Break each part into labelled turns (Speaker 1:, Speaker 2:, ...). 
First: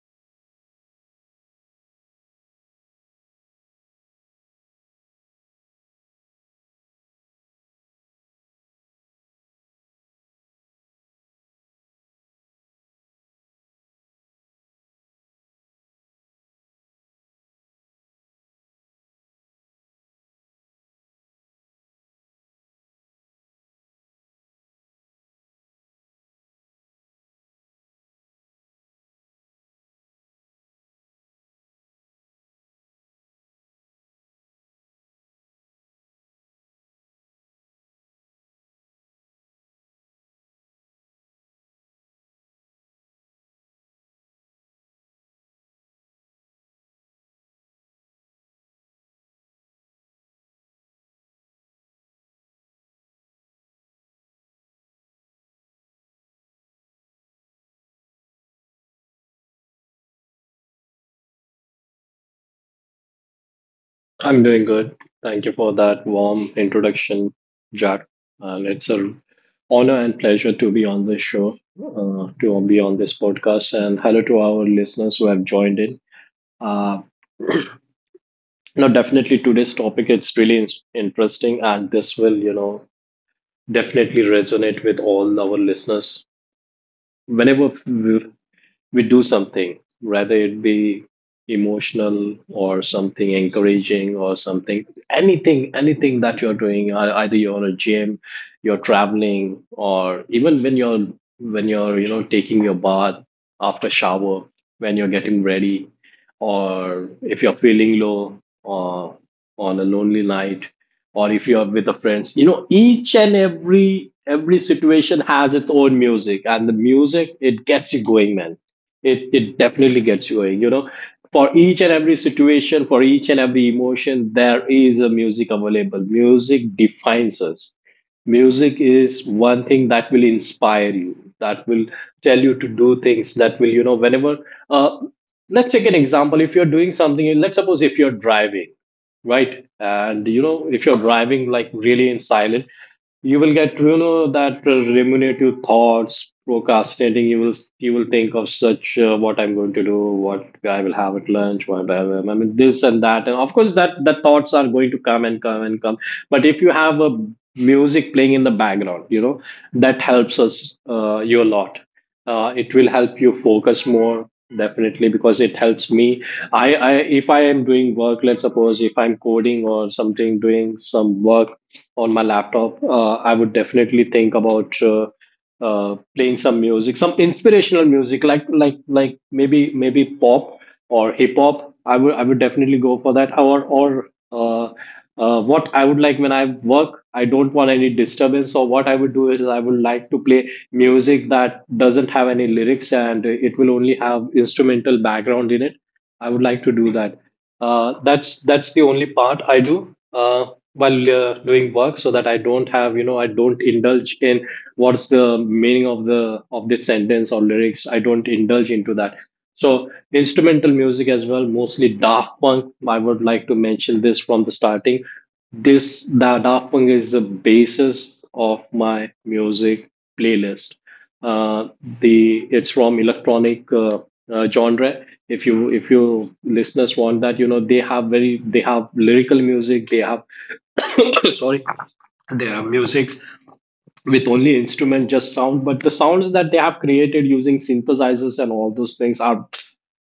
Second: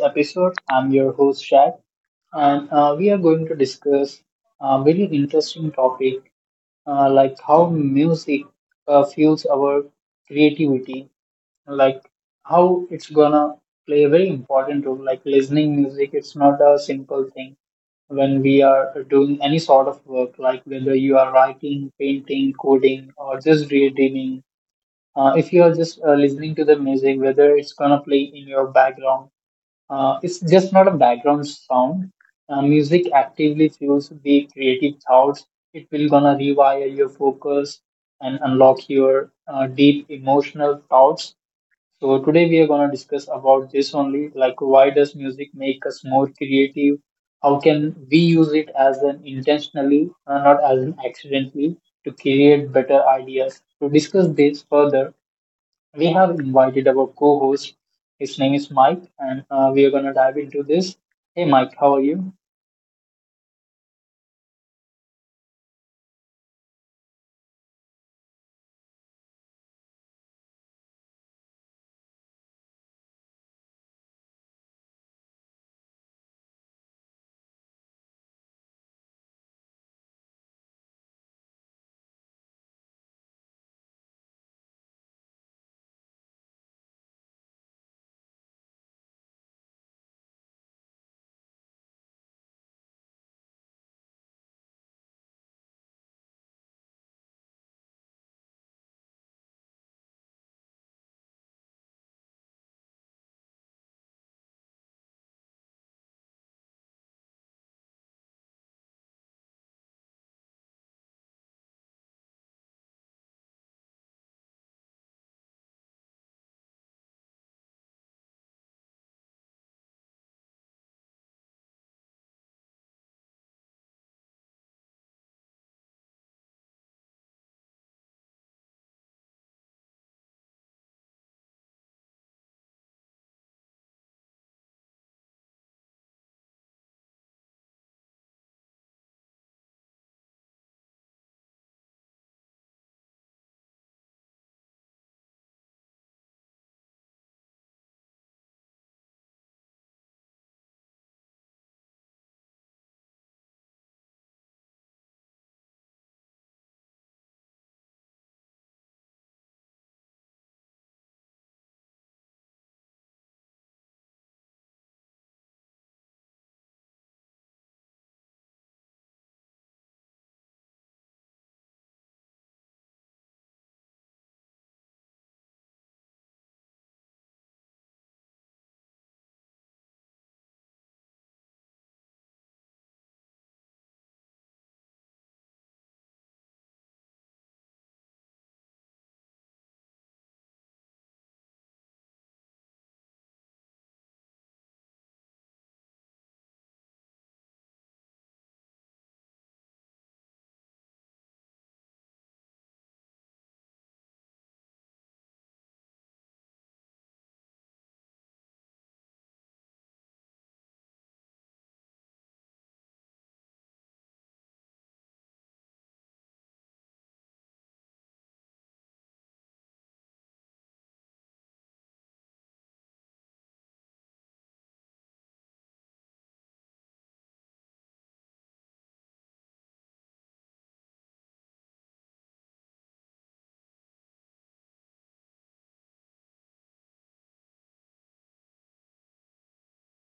Speaker 1: episode. I'm your host Shad, and we are going to discuss a very interesting topic like how music fuels our creativity, like how it's gonna play a very important role. Like listening music, it's not a simple thing when we are doing any sort of work, like whether you are writing, painting, coding, or just daydreaming. If you are just listening to the music, whether it's gonna play in your background, it's just not a background sound. Music actively fuels the creative thoughts. It will gonna rewire your focus and unlock your deep emotional thoughts. So today we are gonna discuss about this only, like why does music make us more creative? How can we use it as an intentionally, not as an accidentally, to create better ideas? To discuss this further, we have invited our co-host. His name is Mike, and we are gonna dive into this. Hey, Mike, how are you?
Speaker 2: I'm doing good. Thank you for that warm introduction, Jack. And it's an honor and pleasure to be on this show, to be on this podcast. And hello to our listeners who have joined in. Uh, no, definitely today's topic it's really interesting, and this will definitely resonate with all our listeners. Whenever we do something, whether it be emotional or something encouraging or something, anything that you're doing, either you're on a gym, you're traveling, or even when you're taking your bath after shower, when you're getting ready, or if you're feeling low or on a lonely night, or if you're with the friends, you know, each and every situation has its own music, and the music it gets you going, man, it definitely gets you going, you know, for each and every situation, for each and every emotion there is a music available. Music defines us. Music is one thing that will inspire you, that will tell you to do things, that will, you know, whenever uh, let's take an example. If you're doing something, let's suppose if you're driving, right? And you know, if you're driving like really in silent, you will get, you know, that ruminative thoughts procrastinating. You will you will think of such what I'm going to do, what I will have at lunch, what I will, I mean, this and that. And of course that the thoughts are going to come and come and come. But if you have a music playing in the background, you know, that helps us you a lot. It will help you focus more, definitely, because it helps me. I If I am doing work, let's suppose if I'm coding or something, doing some work on my laptop, I would definitely think about playing some music, some inspirational music, like maybe pop or hip hop. I would definitely go for that. Or What I would like when I work, I don't want any disturbance. So what I would do is I would like to play music that doesn't have any lyrics and it will only have instrumental background in it. I would like to do that. That's the only part I do. While doing work, so that I don't have, you know, I don't indulge in what's the meaning of the of this sentence or lyrics. I don't indulge into that. So instrumental music as well, mostly Daft Punk. I would like to mention this from the starting. This the Daft Punk is the basis of my music playlist. uh, the it's from electronic genre. If you listeners want that, you know, they have very they have lyrical music. They have sorry, their musics with only instrument, just sound. But the sounds that they have created using synthesizers and all those things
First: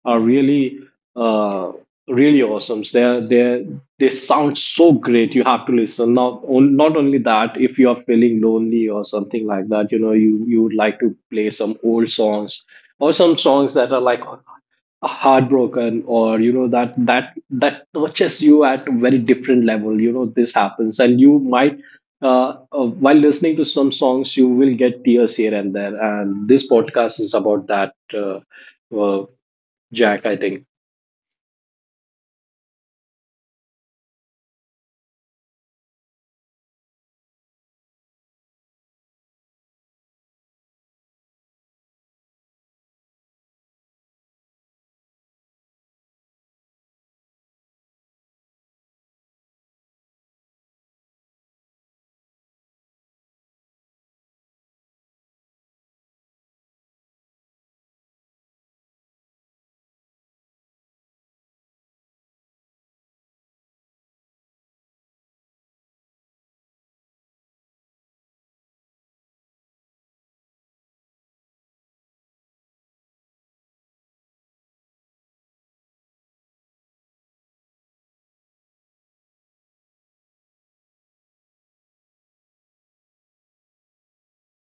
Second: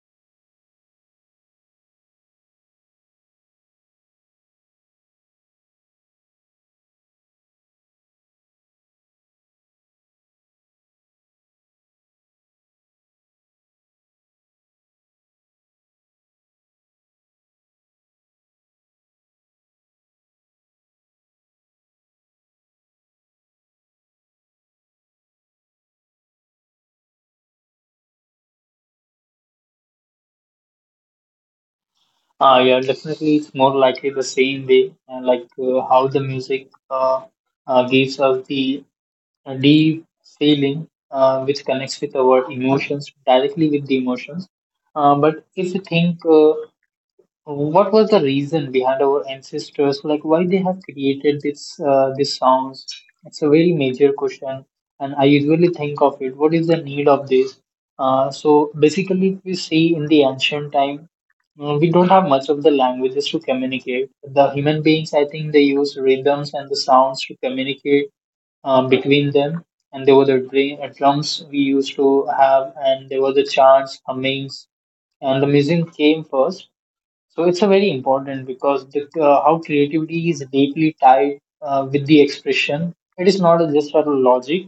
Speaker 2: are really uh really awesome. They sound so great. You have to listen. Not only that, if you are feeling lonely or something like that, you know, you would like to play some old songs, or some songs that are like heartbroken, or you know that touches you at a very different level. You know, this happens, and you might, while listening to some songs, you will get tears here and there. And this podcast is about that. Uh, Jack, I think.
Speaker 1: Yeah, definitely, it's more likely the same way, like how the music gives us the deep feeling, which connects with our emotions directly with the emotions. But if you think what was the reason behind our ancestors, like why they have created this these sounds. It's a very major question, and I usually think of it. What is the need of this? So basically, if we see in the ancient time, we don't have much of the languages to communicate. The human beings, I think, they use rhythms and the sounds to communicate between them. And there were the drums we used to have, and there were the chants, hummings, and the music came first, so it's a very important because the, how creativity is deeply tied with the expression. It is not just for the logic.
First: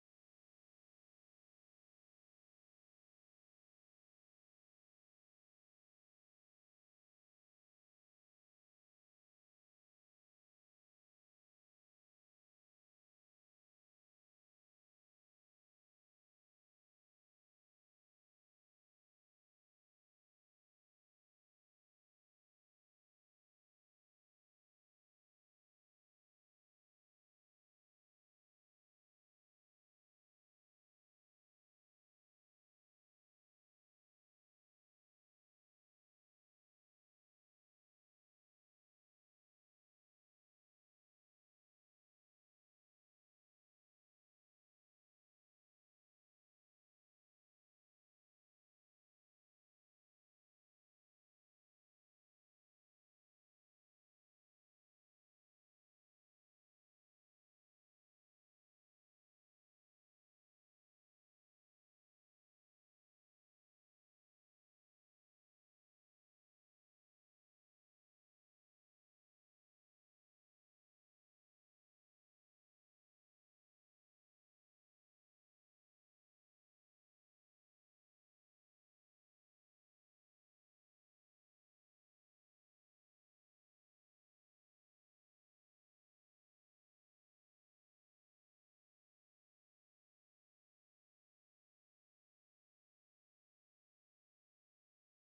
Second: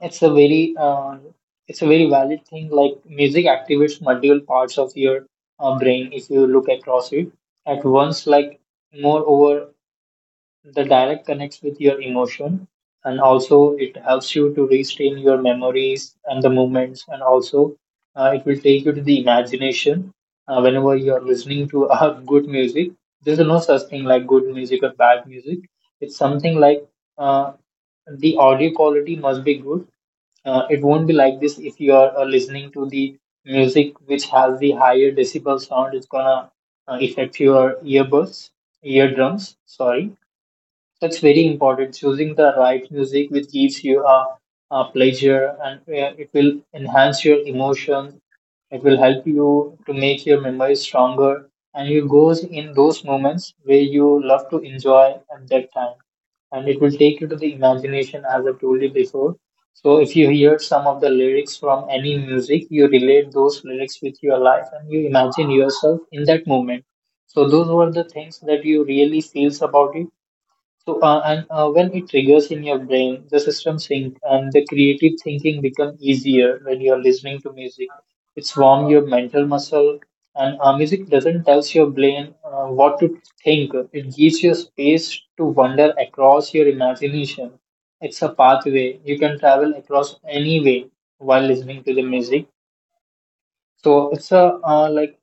Speaker 1: It's a very uh, it's a very valid thing. Like music activates multiple parts of your brain if you look across it at once. Like moreover, the dialect connects with your emotion, and also it helps you to restrain your memories and the movements, and also it will take you to the imagination whenever you are listening to good music. There's no such thing like good music or bad music. It's something like uh, the audio quality must be good. It won't be like this if you are listening to the music which has the higher decibel sound. It's gonna affect your earbuds, eardrums. Sorry, that's very important. Choosing the right music which gives you a pleasure, and it will enhance your emotions. It will help you to make your memories stronger. And you goes in those moments where you love to enjoy at that time, and it will take you to the imagination as I told you before. So if you hear some of the lyrics from any music, you relate those lyrics with your life and you imagine yourself in that moment. So those were the things that you really feels about it, so, and when it triggers in your brain, the system sync and the creative thinking become easier when you are listening to music. It's warm your mental muscle, and music doesn't tells your brain what to think. It gives you space to wander across your imagination. It's a pathway you can travel across any way while listening to the music. So it's a like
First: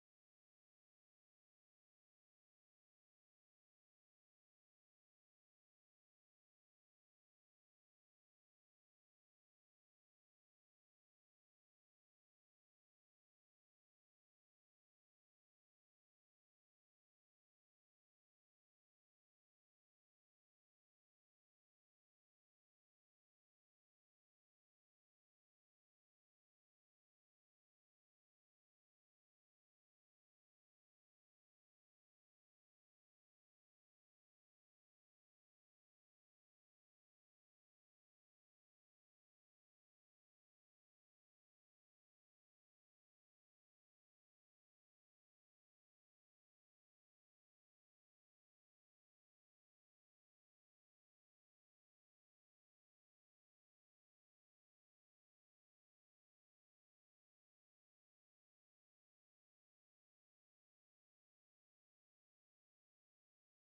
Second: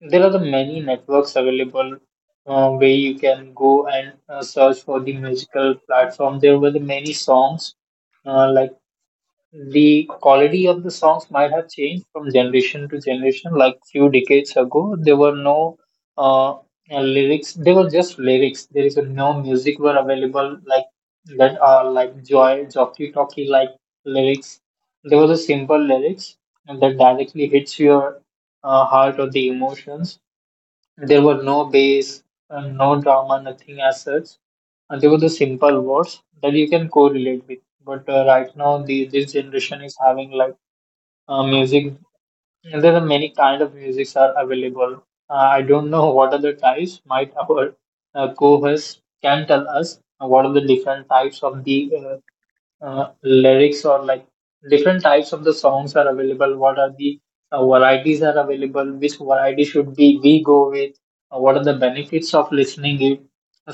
Speaker 1: there are the many networks available where you can go and search for the musical platform. There were the many songs, like the quality of the songs might have changed from generation to generation. Like few decades ago, there were no uh, lyrics; they were just lyrics. There is no music were available like that are like joy, jockey talkie like lyrics. There were the simple lyrics that directly hits your heart or the emotions. There were no bass, no drama, nothing as such. And they were the simple words that you can correlate with. But right now, the, this generation is having like music. There are many kind of musics are available. I don't know what are the types. Might our co-host can tell us what are the different types of the lyrics, or like different types of the songs are available, what are the varieties are available, which variety should be we go with, what are the benefits of listening it,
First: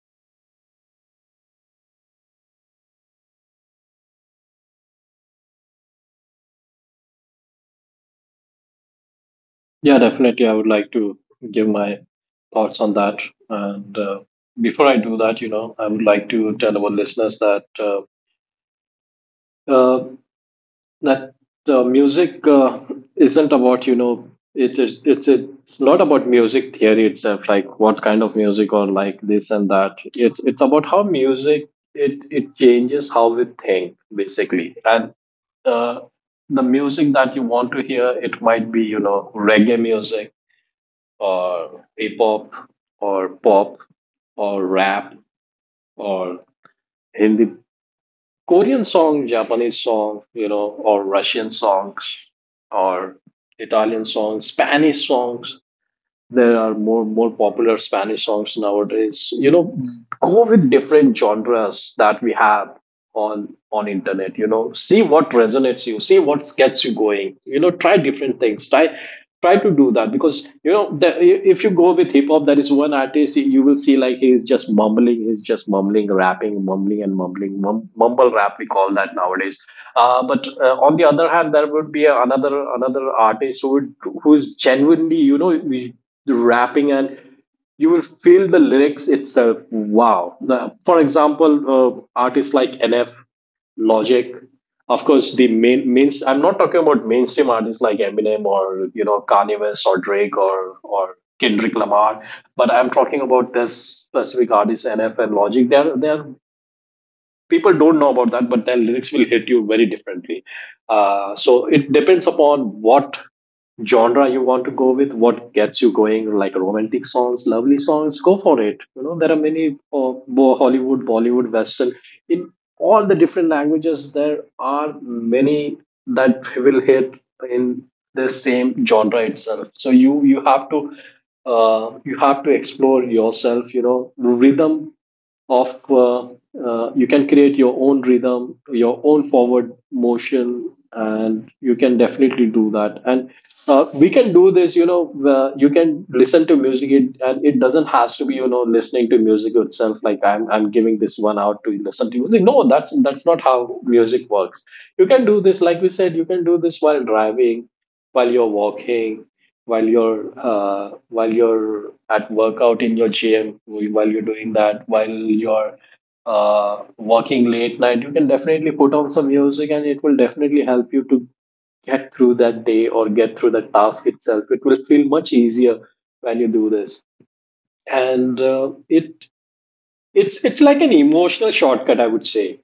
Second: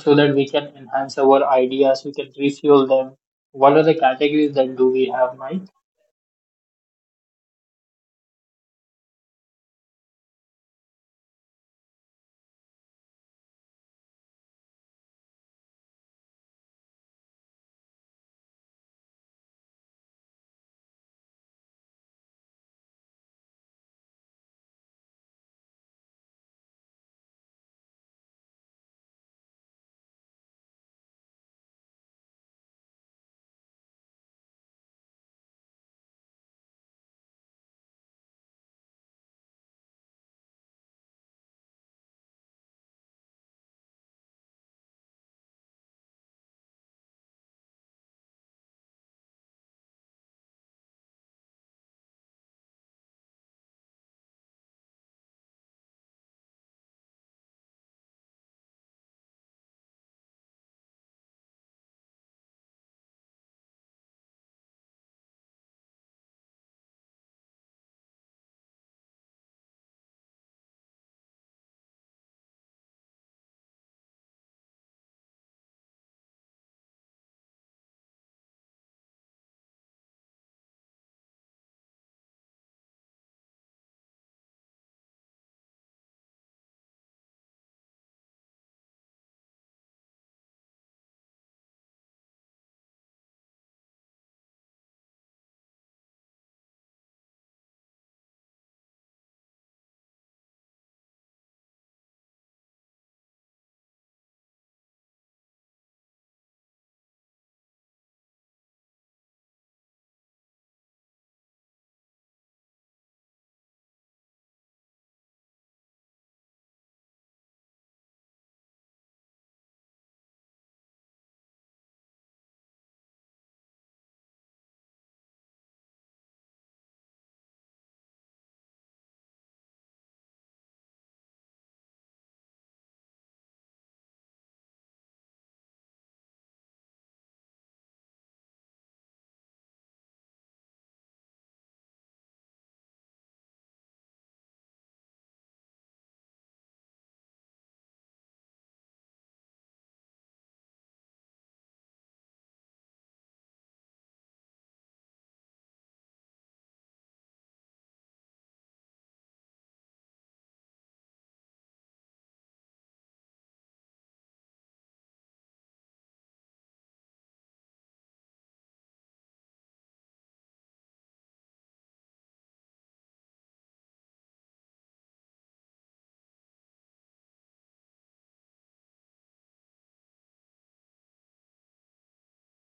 Speaker 1: so that we can enhance our ideas, we can refuel them. What are the categories that do we have, Mike?
Speaker 2: Yeah, definitely, I would like to give my thoughts on that. And before I do that, you know, I would like to tell our listeners that uh, that music isn't about, you know, it's not about music theory itself, like what kind of music or like this and that. It's about how music it changes how we think, basically. And uh, the music that you want to hear, it might be, you know, reggae music, or hip hop, or pop, or rap, or Hindi, Korean song, Japanese song, you know, or Russian songs, or Italian songs, Spanish songs. There are more popular Spanish songs nowadays. You know, go with different genres that we have on internet. You know, see what resonates you, see what gets you going. You know, try different things, try to do that. Because you know, the, if you go with hip hop, there is one artist you will see like he is just mumbling, rapping, mumbling and mumbling, mumble rap we call that nowadays. But On the other hand, there would be another artist who would, who is genuinely, you know, rapping, and you will feel the lyrics itself. Wow. The, for example, artists like NF, Logic, of course, main, I'm not talking about mainstream artists like Eminem or, you know, Kanye West or Drake or, Kendrick Lamar, but I'm talking about this specific artist, NF and Logic. They're, people don't know about that, but their lyrics will hit you very differently. So it depends upon what genre you want to go with, what gets you going, like romantic songs, lovely songs, go for it. You know, there are many Hollywood, Bollywood, Western. In all the different languages, there are many that will hit in the same genre itself. So you have to, you have to explore yourself. You know, rhythm of you can create your own rhythm, your own forward motion, and you can definitely do that. And We can do this, you know, you can listen to music it, and it doesn't has to be, you know, listening to music itself, like I'm giving this one out to listen to music. No, that's not how music works. You can do this, like we said, you can do this while driving, while you're walking, while you're, at workout in your gym, while you're doing that, while you're, working late night, you can definitely put on some music, and it will definitely help you to get through that day or get through the task itself. It will feel much easier when you do this. And it it's like an emotional shortcut, I would say.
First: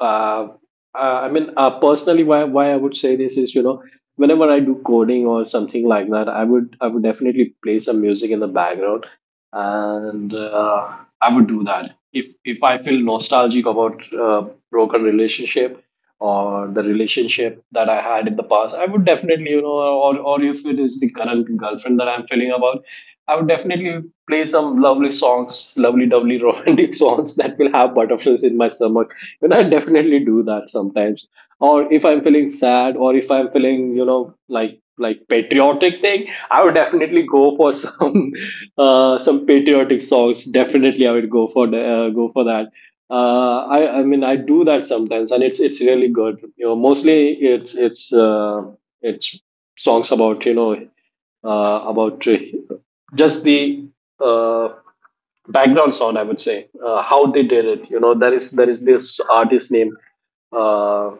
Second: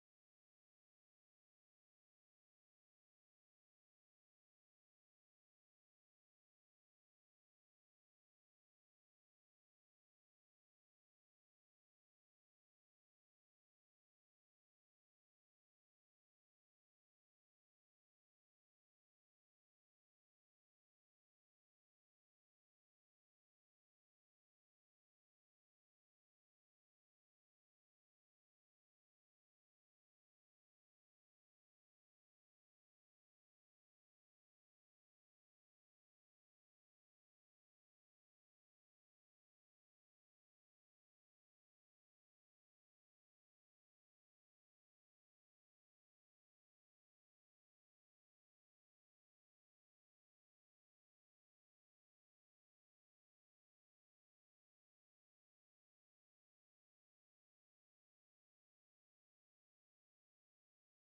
Speaker 2: uh, I mean, personally, why I would say this is, you know, whenever I do coding or something like that, I would definitely play some music in the background. And I would do that. If I feel nostalgic about broken relationship or the relationship that I had in the past, I would definitely, you know, or if it is the current girlfriend that I'm feeling about, I would definitely play some lovely songs, lovely romantic songs that will have butterflies in my stomach, and I definitely do that sometimes. Or if I'm feeling sad, or if I'm feeling, you know, like patriotic thing, I would definitely go for some some patriotic songs. Definitely, I would go for go for that. I mean, I do that sometimes, and it's really good. You know, mostly it's songs about, you know, about just the uh, background sound, I would say. How they did it. You know, there is this artist name uh,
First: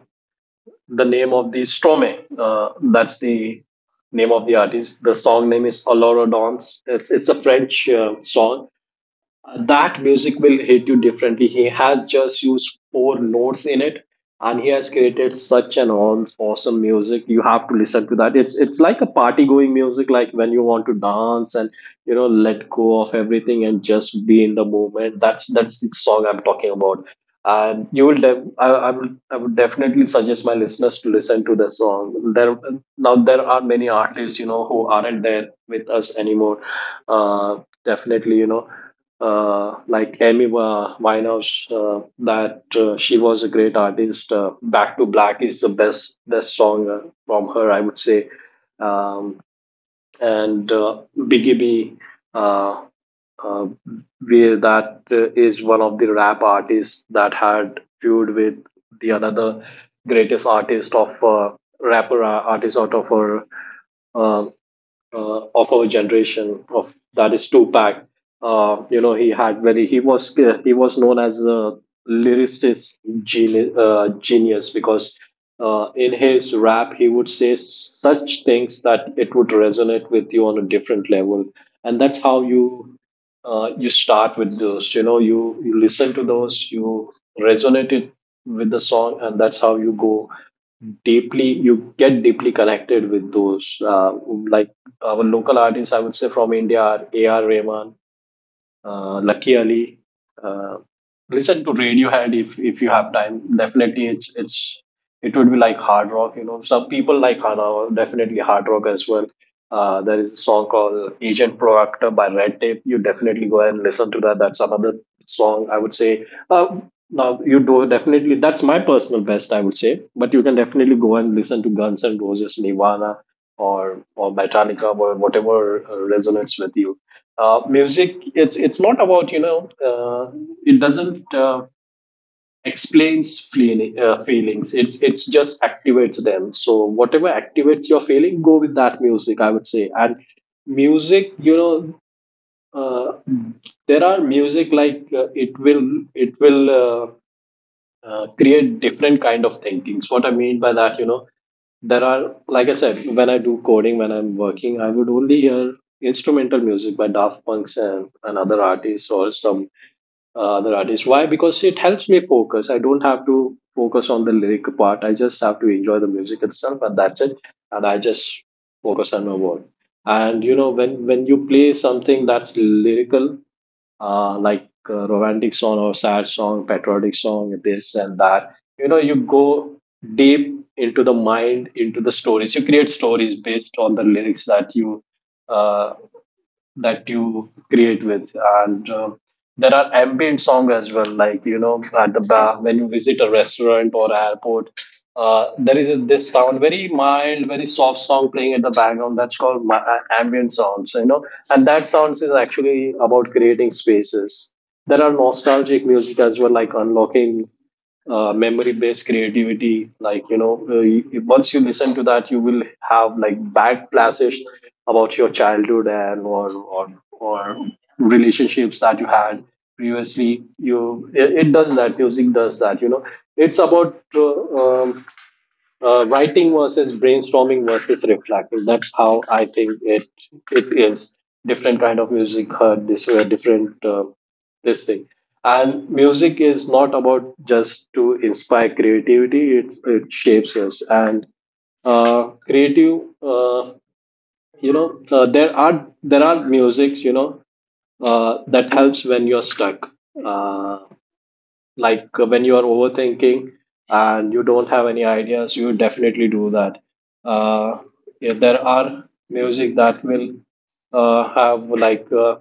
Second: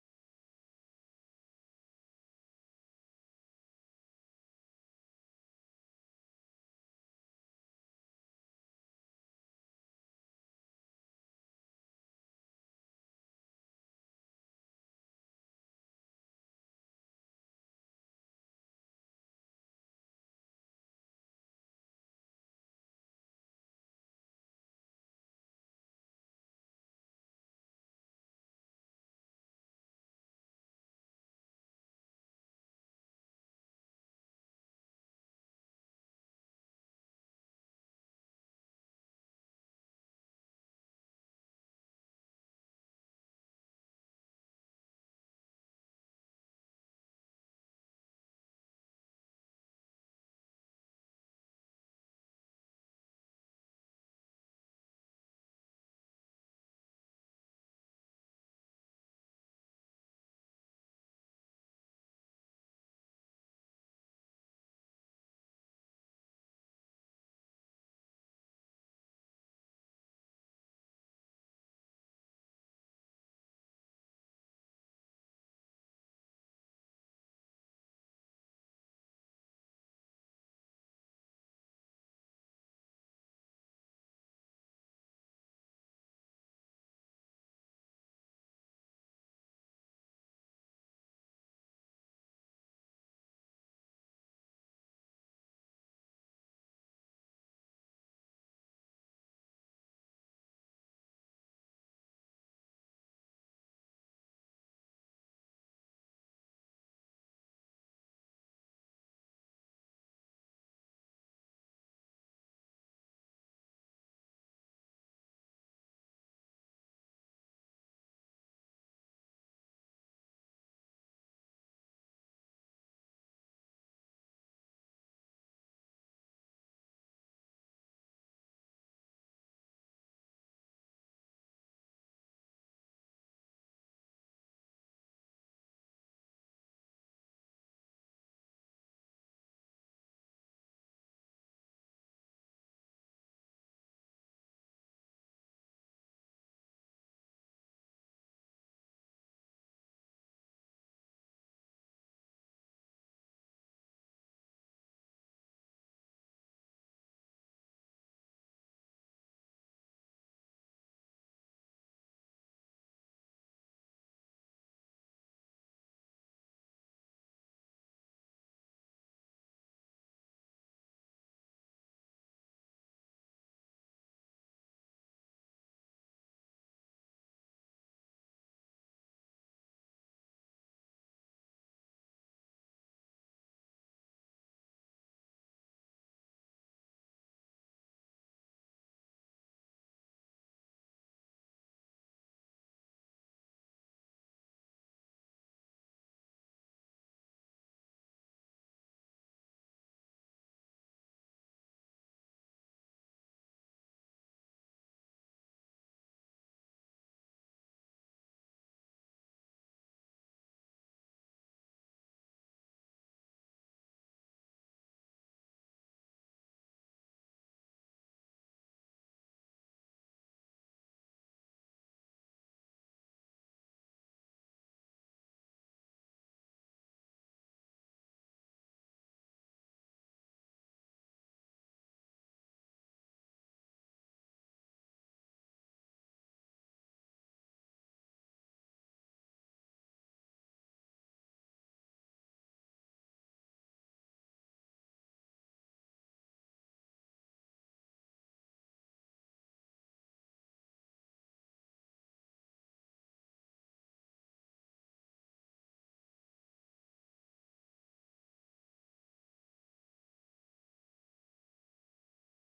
Speaker 2: the name of the Stromae. That's the name of the artist. The song name is Allure Dance. It's a French song. That music will hit you differently. He has just used four notes in it, and he has created such an awesome music. You have to listen to that. It's like a party going music, like when you want to dance and, you know, let go of everything and just be in the moment. That's the song I'm talking about. And you will, I would definitely suggest my listeners to listen to the song. There Now there are many artists, you know, who aren't there with us anymore. Uh, Definitely, you know, like Amy Winehouse, that she was a great artist. Back to Black is the best song from her, I would say. Um, and Biggie B, uh, uh, we, that is one of the rap artists that had feud with the another greatest artist of rapper artist out of her. Uh, of our generation of that is Tupac. He had very he was known as a lyricist genius because in his rap he would say such things that it would resonate with you on a different level, and that's how you you start with those. You know, you listen to those, you resonate it with the song, and that's how you go deeply you get deeply connected with those, like our local artists, I would say, from India are AR Rahman, Lucky Ali. Uh, Listen to Radiohead if you have time. Definitely, it's it would be like hard rock. You know, some people like Hana, definitely hard rock as well. There is a song called Agent Proactor by Red Tape. You definitely go and listen to that. That's another song, I would say. Now you do definitely that's my personal best, I would say, but you can definitely go and listen to Guns and Roses, Nirvana, or Metallica, or whatever resonates with you. Music, it's not about, you know, it doesn't feelings, it's just activates them. So whatever activates your feeling, go with that music, I would say. And music, you know, uh, there are music like it will create different kind of thinkings. What I mean by that, you know, there are, like I said, when I do coding, when I'm working, I would only hear instrumental music by Daft Punks and other artists, or some other artists. Why? Because it helps me focus. I don't have to focus on the lyric part, I just have to enjoy the music itself, and that's it. And I just focus on my work. And you know, when you play something that's lyrical, like a romantic song or sad song, patriotic song, this and that. You know, you go deep into the mind, into the stories. You create stories based on the lyrics uh, that you create with. And there are ambient song as well, like you know, at the bar, when you visit a restaurant or airport, there is a, this sound, very mild, very soft song playing at the background. That's called ambient sounds, you know. And that sounds is actually about creating spaces. There are nostalgic music as well, like unlocking memory based creativity, like you know, once you listen to that, you will have like back flashes about your childhood, and or relationships that you had previously. It does that, music does that, you know. It's about writing versus brainstorming versus reflecting. That's how I think it is. Different kind of music heard this way, different this thing. And music is not about just to inspire creativity; it shapes us. And uh, creative, uh, there are musics, you know, that helps when you're stuck. Uh, when you are overthinking and you don't have any ideas, you definitely do that. uh, yeah, there are music that will have like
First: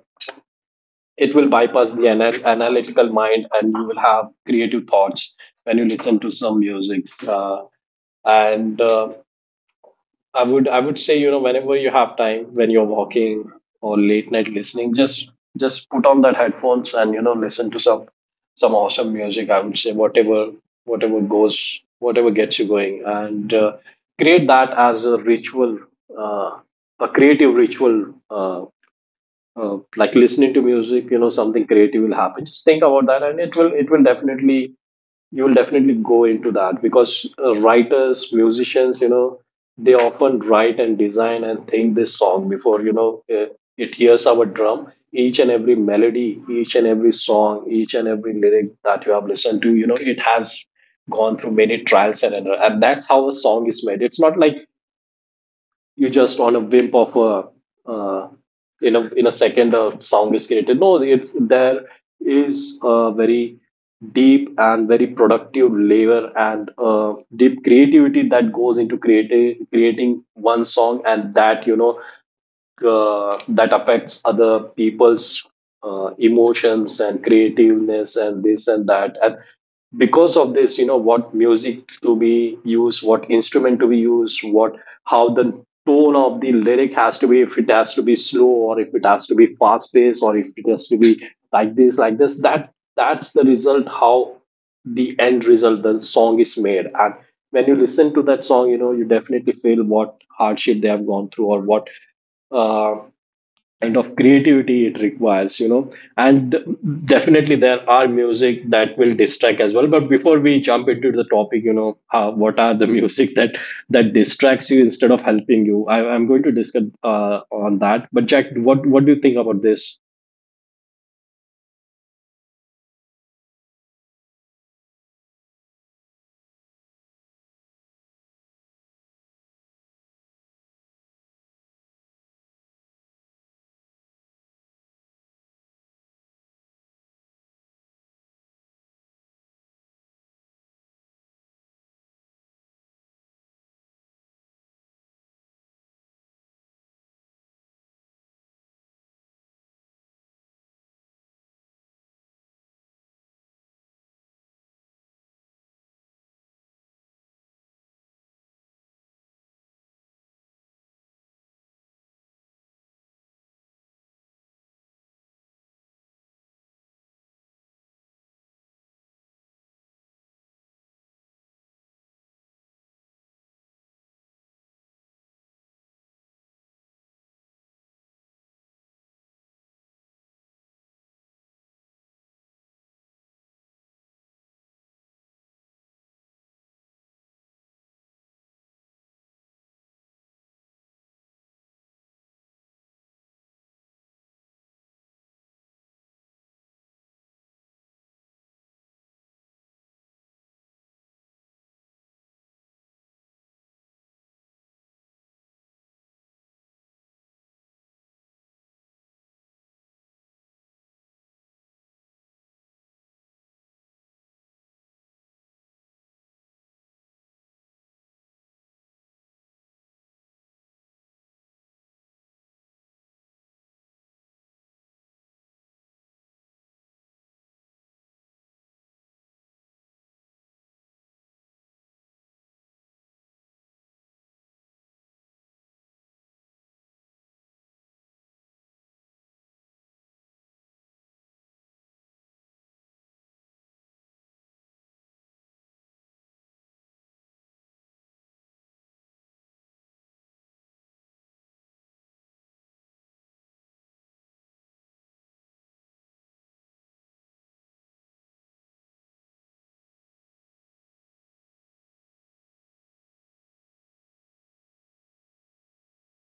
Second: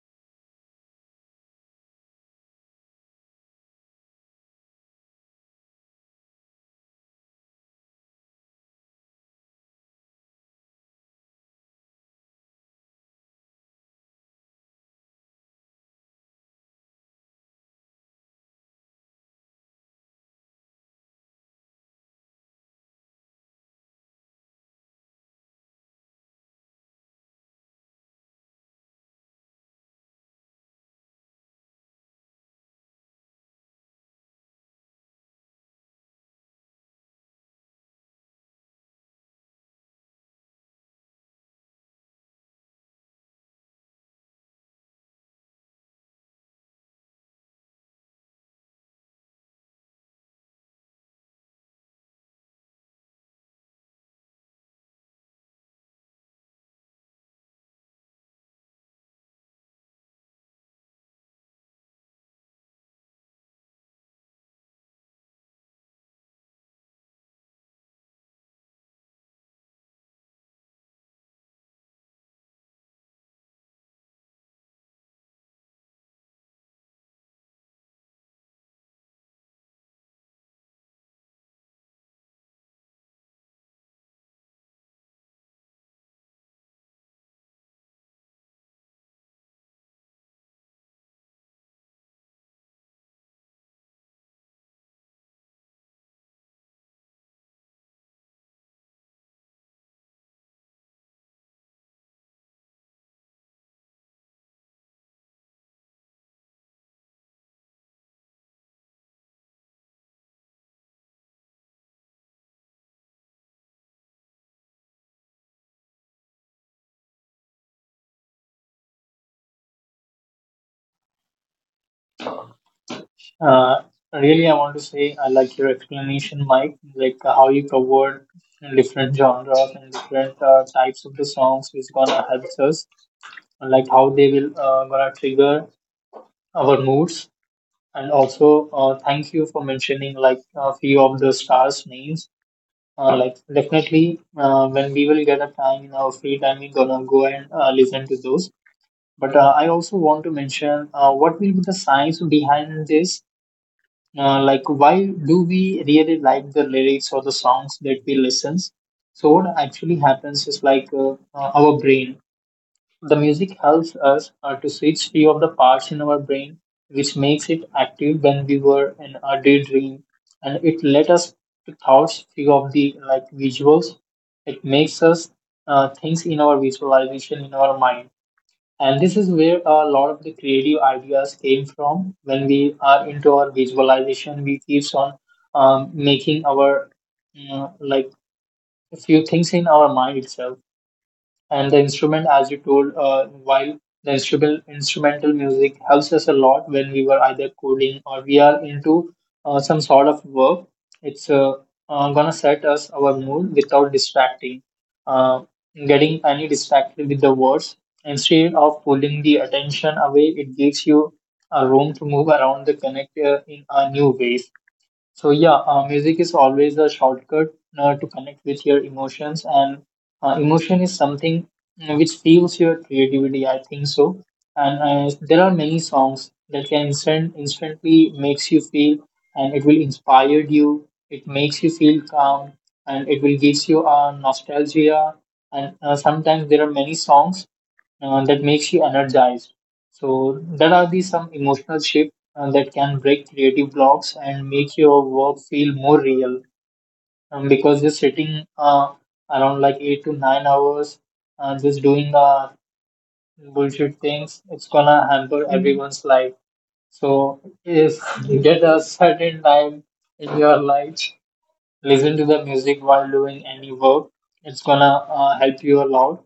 Speaker 2: it will bypass the analytical mind, and you will have creative thoughts when you listen to some music. And I would say, you know, whenever you have time, when you're walking or late night listening, just put on that headphones, and you know, listen to some awesome music. I would say whatever, whatever gets you going, and create that as a ritual, uh, a creative ritual. Like listening to music, you know, something creative will happen. Just think about that, and it will definitely, you will definitely go into that. Because writers, musicians, you know, they often write and design and think this song before, you know, it hears our drum. Each and every melody, each and every song, each and every lyric that you have listened to, you know, it has gone through many trials and error, and that's how a song is made. It's not like you just on a whim of a in a in a second a sound is created. No, it's there is a very deep and very productive labor, and deep creativity that goes into creating one song. And that, you know, that affects other people's emotions and creativeness and this and that. And because of this, you know, what music to be used, what instrument to be used, what, how the tone of the lyric has to be, if it has to be slow or if it has to be fast paced or if it has to be like this, that, that's the result, how the end result the song is made. And when you listen to that song, you know, you definitely feel what hardship they have gone through, or what uh, kind of creativity it requires, you know. And definitely there are music that will distract as well. But before we jump into the topic, you know, what are the music that that distracts you instead of helping you, I'm going to discuss on that. But Jack, what do you think about this?
Speaker 1: uh, Really, I want to say I like your explanation, Mike, like how you covered different genres and different types of the songs which gonna help us, like how they will gonna trigger our moods. And also, thank you for mentioning like a few of the stars' names. Like definitely, when we will get a time in our free time, we're gonna go and listen to those. But I also want to mention what will be the science behind this. Like, why do we really like the lyrics or the songs that we listen? So what actually happens is like our brain. The music helps us to switch few of the parts in our brain, which makes it active when we were in a daydream, and it let us to thoughts few of the like visuals. It makes us things in our visualization in our mind, and this is where a lot of the creative ideas came from. When we are into our visualization, we keeps on making our you like a few things in our mind itself, and the instrument as you told while the instrumental music helps us a lot when we were either coding or we are into some sort of work. It's gonna set us our mood without distracting uh, getting any distracted with the words, instead of pulling the attention away, it gives you a room to move around the connect in a new ways. So yeah, music is always a shortcut to connect with your emotions, and emotion is something which fuels your creativity. I think so, and there are many songs that can instantly makes you feel, and it will inspire you. It makes you feel calm, and it will gives you a nostalgia. And sometimes there are many songs that makes you energized. So there are these some emotional shifts that can break creative blocks and make your work feel more real, because you're sitting around like 8 to 9 hours just doing bullshit things. It's gonna hamper everyone's life. So if you get a certain time in your life, listen to the music while doing any work. It's gonna help you a lot.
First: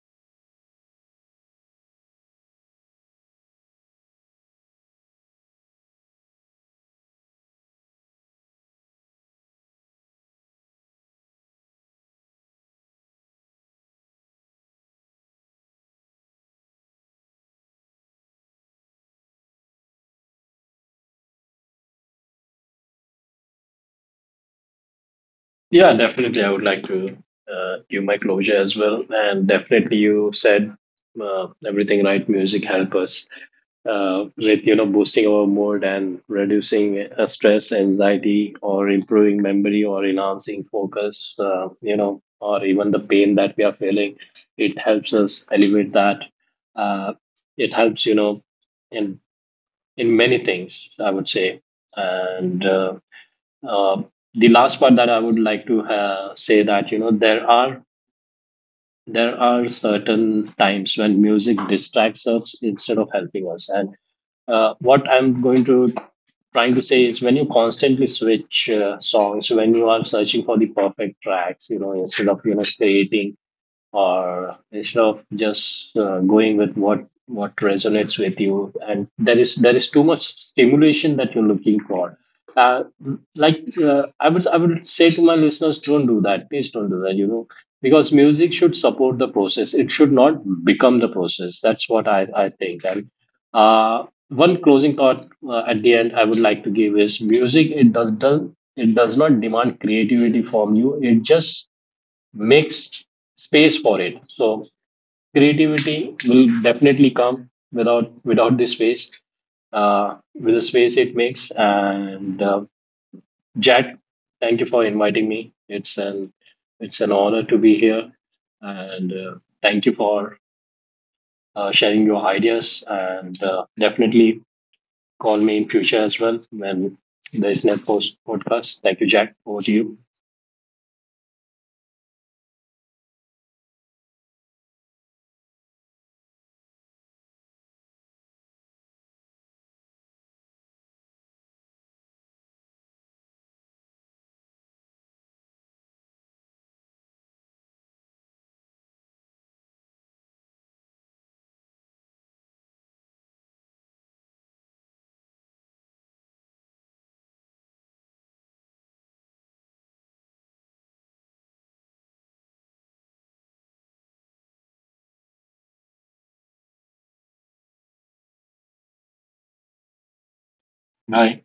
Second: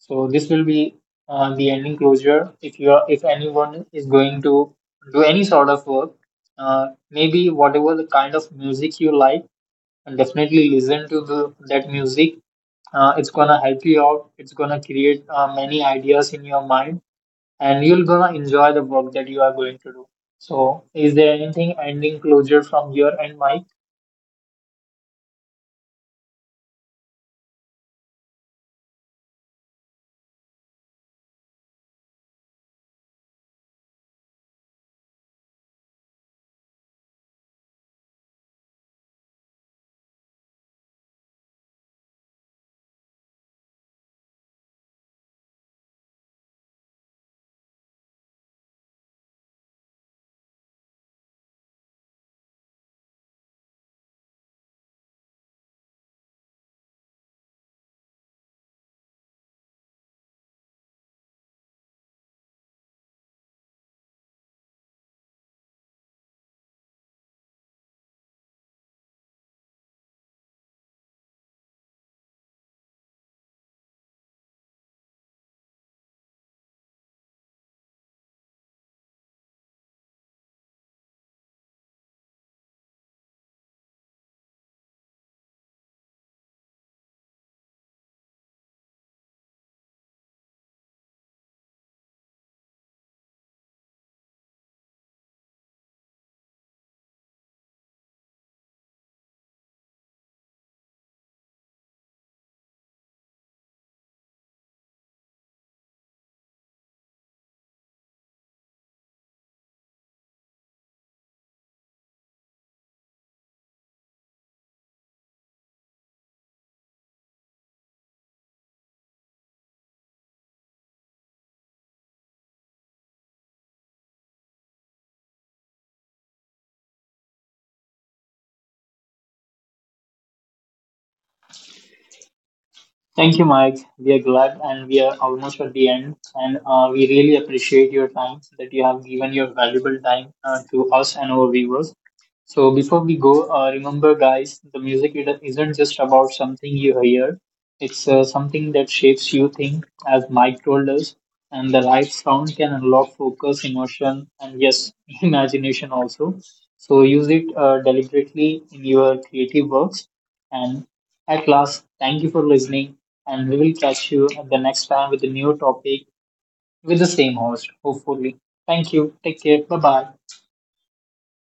Speaker 1: So this will be the ending closure. If you are, if anyone is going to do any sort of work, maybe whatever the kind of music you like, and definitely listen to the, that music. It's gonna help you out. It's gonna create many ideas in your mind, and you're gonna enjoy the work that you are going to do. So, is there anything ending closure from your end, Mike?
Speaker 2: Yeah, definitely. I would like to give my closure as well. And definitely, you said uh, everything right. Music helps us with, you know, boosting our mood and reducing stress, anxiety, or improving memory, or enhancing focus, you know, or even the pain that we are feeling. It helps us elevate that. uh, it helps, you know, in in many things, I would say. And uh, the last part that I would like to say, that you know, there are certain times when music distracts us instead of helping us. And what I'm going to trying to say is when you constantly switch songs, when you are searching for the perfect tracks, you know, instead of, you know, creating, or instead of just going with what resonates with you, and there is too much stimulation that you're looking for. uh, I would say to my listeners, don't do that, please don't do that, you know. Because music should support the process, it should not become the process. That's what I think. And one closing thought at the end I would like to give is, music it does it does not demand creativity from you, it just makes space for it. So creativity will definitely come without, with the space it makes. And Jack, thank you for inviting me. It's an honor to be here, and thank you for sharing your ideas. And definitely call me in future as well when there is next post podcast. Thank you, Jack. Over to you.
Speaker 1: Thank you, Mike. We are glad, and we are almost at the end. And we really appreciate your time that you have given your valuable time to us and our viewers. So, before we go, remember, guys, the music, it isn't just about something you hear, it's something that shapes you think, as Mike told us. And the right sound can unlock focus, emotion, and yes, imagination also. So, use it deliberately in your creative works. And at last, thank you for listening, and we will catch you at the next time with a new topic with the same host, hopefully. Thank you. Take care. Bye bye.
Speaker 2: Bye.